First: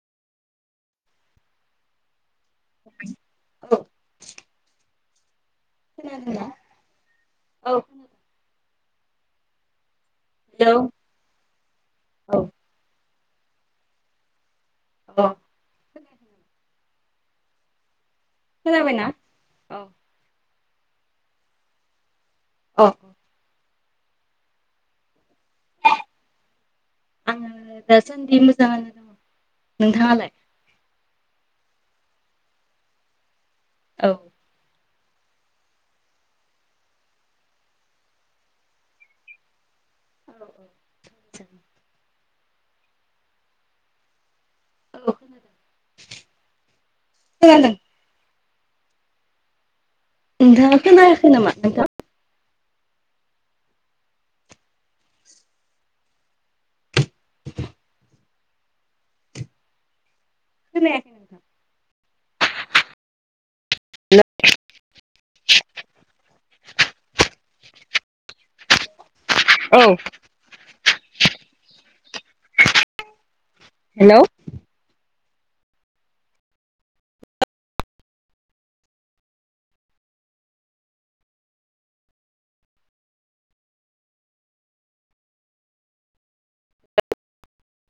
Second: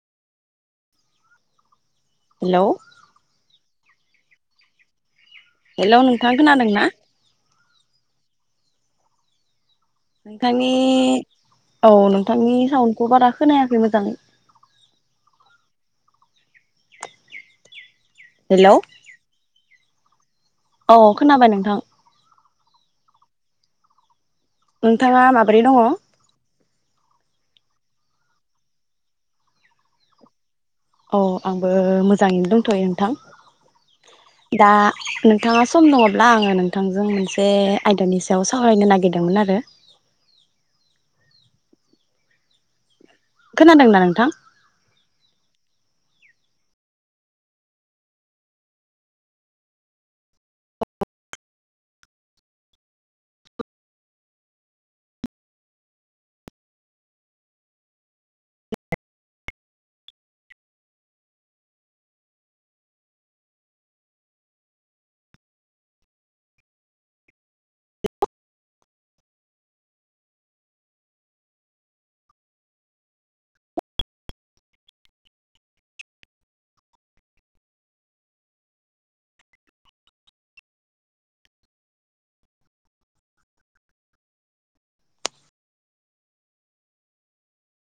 हेल औ हेलौ नोंथां खोनादोंना खोनादों ना औ नोंथांनि हेलौ औ नोंथांनि साउन गबारा खोनायाखै मोजाङै अ हेलौ खनाबायना औ औ खोनाबाय नोंथां अ अ नोंथाङा माबोरै दङ आङो दासान्दि मोजाङानो दङ नोंथाङालाय? अ आंबो मोजाङैनो दंथ'यो नोंथां। औ दा नोंथाङा सम दङब्ला आङो नोंथांजों मोनसे आयदानि सायाव सावरायनो नागिरदोंमोन आरो। औ औ थ। खोनादोंना नोंथां? औ खोनादों खोनादों। दाखनाााख नामा नथां। खथां [inaudible] [unintelligible] औ। हेल